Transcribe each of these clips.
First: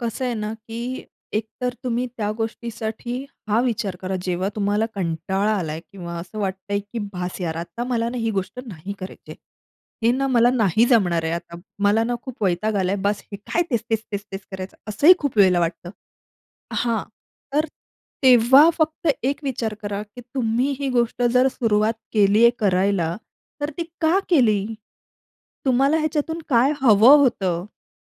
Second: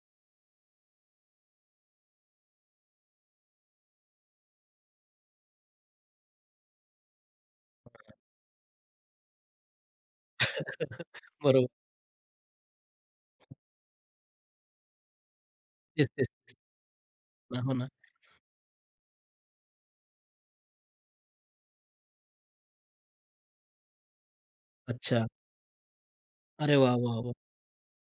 कसं आहे ना, की एकतर तुम्ही त्या गोष्टीसाठी हा विचार करा जेव्हा तुम्हाला कंटाळा आलाय किंवा असं वाटतंय की "बास यार आता मला ना ही गोष्ट नाही करायची आहे. हे ना मला नाही जमणार आहे आता. बरोबर. मला ना खूप वैताग आलाय बास. हे काय तेच तेच तेच तेच करायचं?" असंही खूप वेळेला वाटतं तेच-तेच. हां. नाही, तर हो ना. तेव्हा फक्त एक विचार करा की तुम्ही ही गोष्ट जर सुरुवात केलीये करायला तर ती का केली? अच्छा. तुम्हाला ह्याच्यातून काय अरे वाह, हवं वाह, वाह! होतं?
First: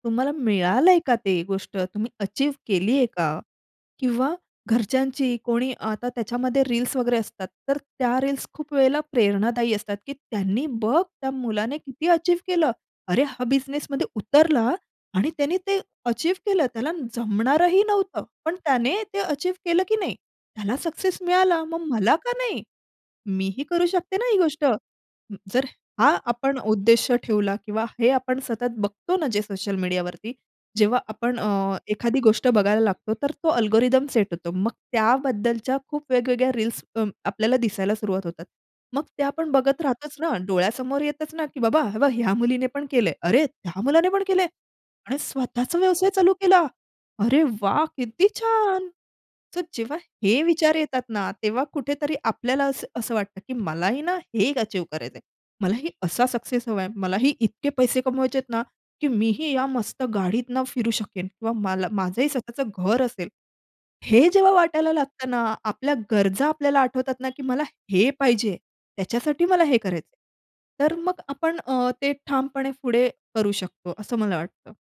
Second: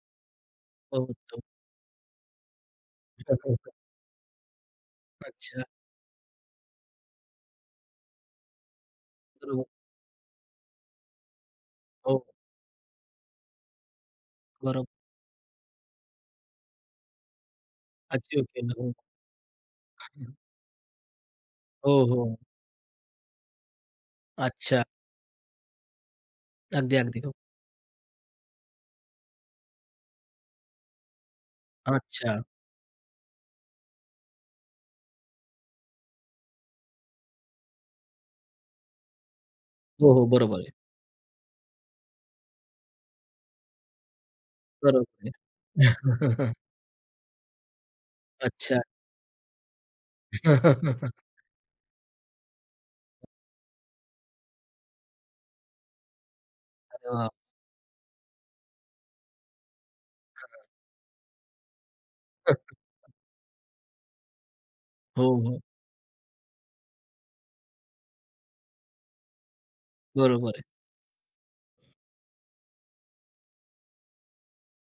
तुम्हाला मिळालंय हो, का ते होतो. गोष्ट? तुम्ही अचीव्ह केली आहे का? [unintelligible] किंवा घरच्यांची अच्छा. कोणी आता त्याच्यामध्ये रील्स वगैरे असतात तर त्या रील्स खूप वेळेला [unintelligible] प्रेरणादायी असतात, की त्यांनी बघ त्या मुलाने किती हो. अचीव्ह केलं. अरे हा बिझनेसमध्ये उतरला बरं. आणि त्याने ते अचीव्ह केलं. त्याला जमणारही नव्हतं. अचीव्ह पण केलं. त्याने ते अचीव्ह केलं की नाही? हो. त्याला सक्सेस मिळाला. मग हो, मला का हो. नाही? मीही करू शकते ना ही गोष्ट? अच्छा. जर हा आपण अगदी, उद्देश अगदी. हो. ठेवला किंवा हे आपण सतत बघतो ना जे सोशल मीडियावरती. जेव्हा आपण अ, एखादी अच्छा. गोष्ट बघायला लागतो तर तो अल्गोरिदम सेट होतो. मग त्याबद्दलच्या खूप वेगवेगळ्या रील्स अ, आपल्याला दिसायला सुरुवात होतात. मग ते आपण बघत हो, राहतोच हो. ना? बरोबर आहे. डोळ्यासमोर येतच ना की बाबा हे बघ ह्या मुलीने पण केलंय. अरे त्या मुलाने पण केलंय. बरोबर आणि आहे. स्वतःचा व्यवसाय चालू केला. अरे वाह! किती अच्छा. छान! तर जेव्हा हे विचार येतात ना तेव्हा कुठेतरी आपल्याला असं असं वाटतं की मलाही ना हे एक अचीव्ह करायचंय. मलाही असा सक्सेस हवाय. अरे बापरे! मलाही इतके पैसे कमवायचेत ना की मीही या मस्त गाडीतनं हां. फिरू शकेन किंवा मला माझंही स्वतःचं घर असेल. हे जेव्हा वाटायला हो, लागतं ना. हो. आपल्या गरजा आपल्याला आठवतात ना की मला हे पाहिजे. त्याच्यासाठी मला हे करायचंय. बरोबर आहे. तर मग आपण अ, ते ठामपणे पुढे करू शकतो असं मला वाटतं.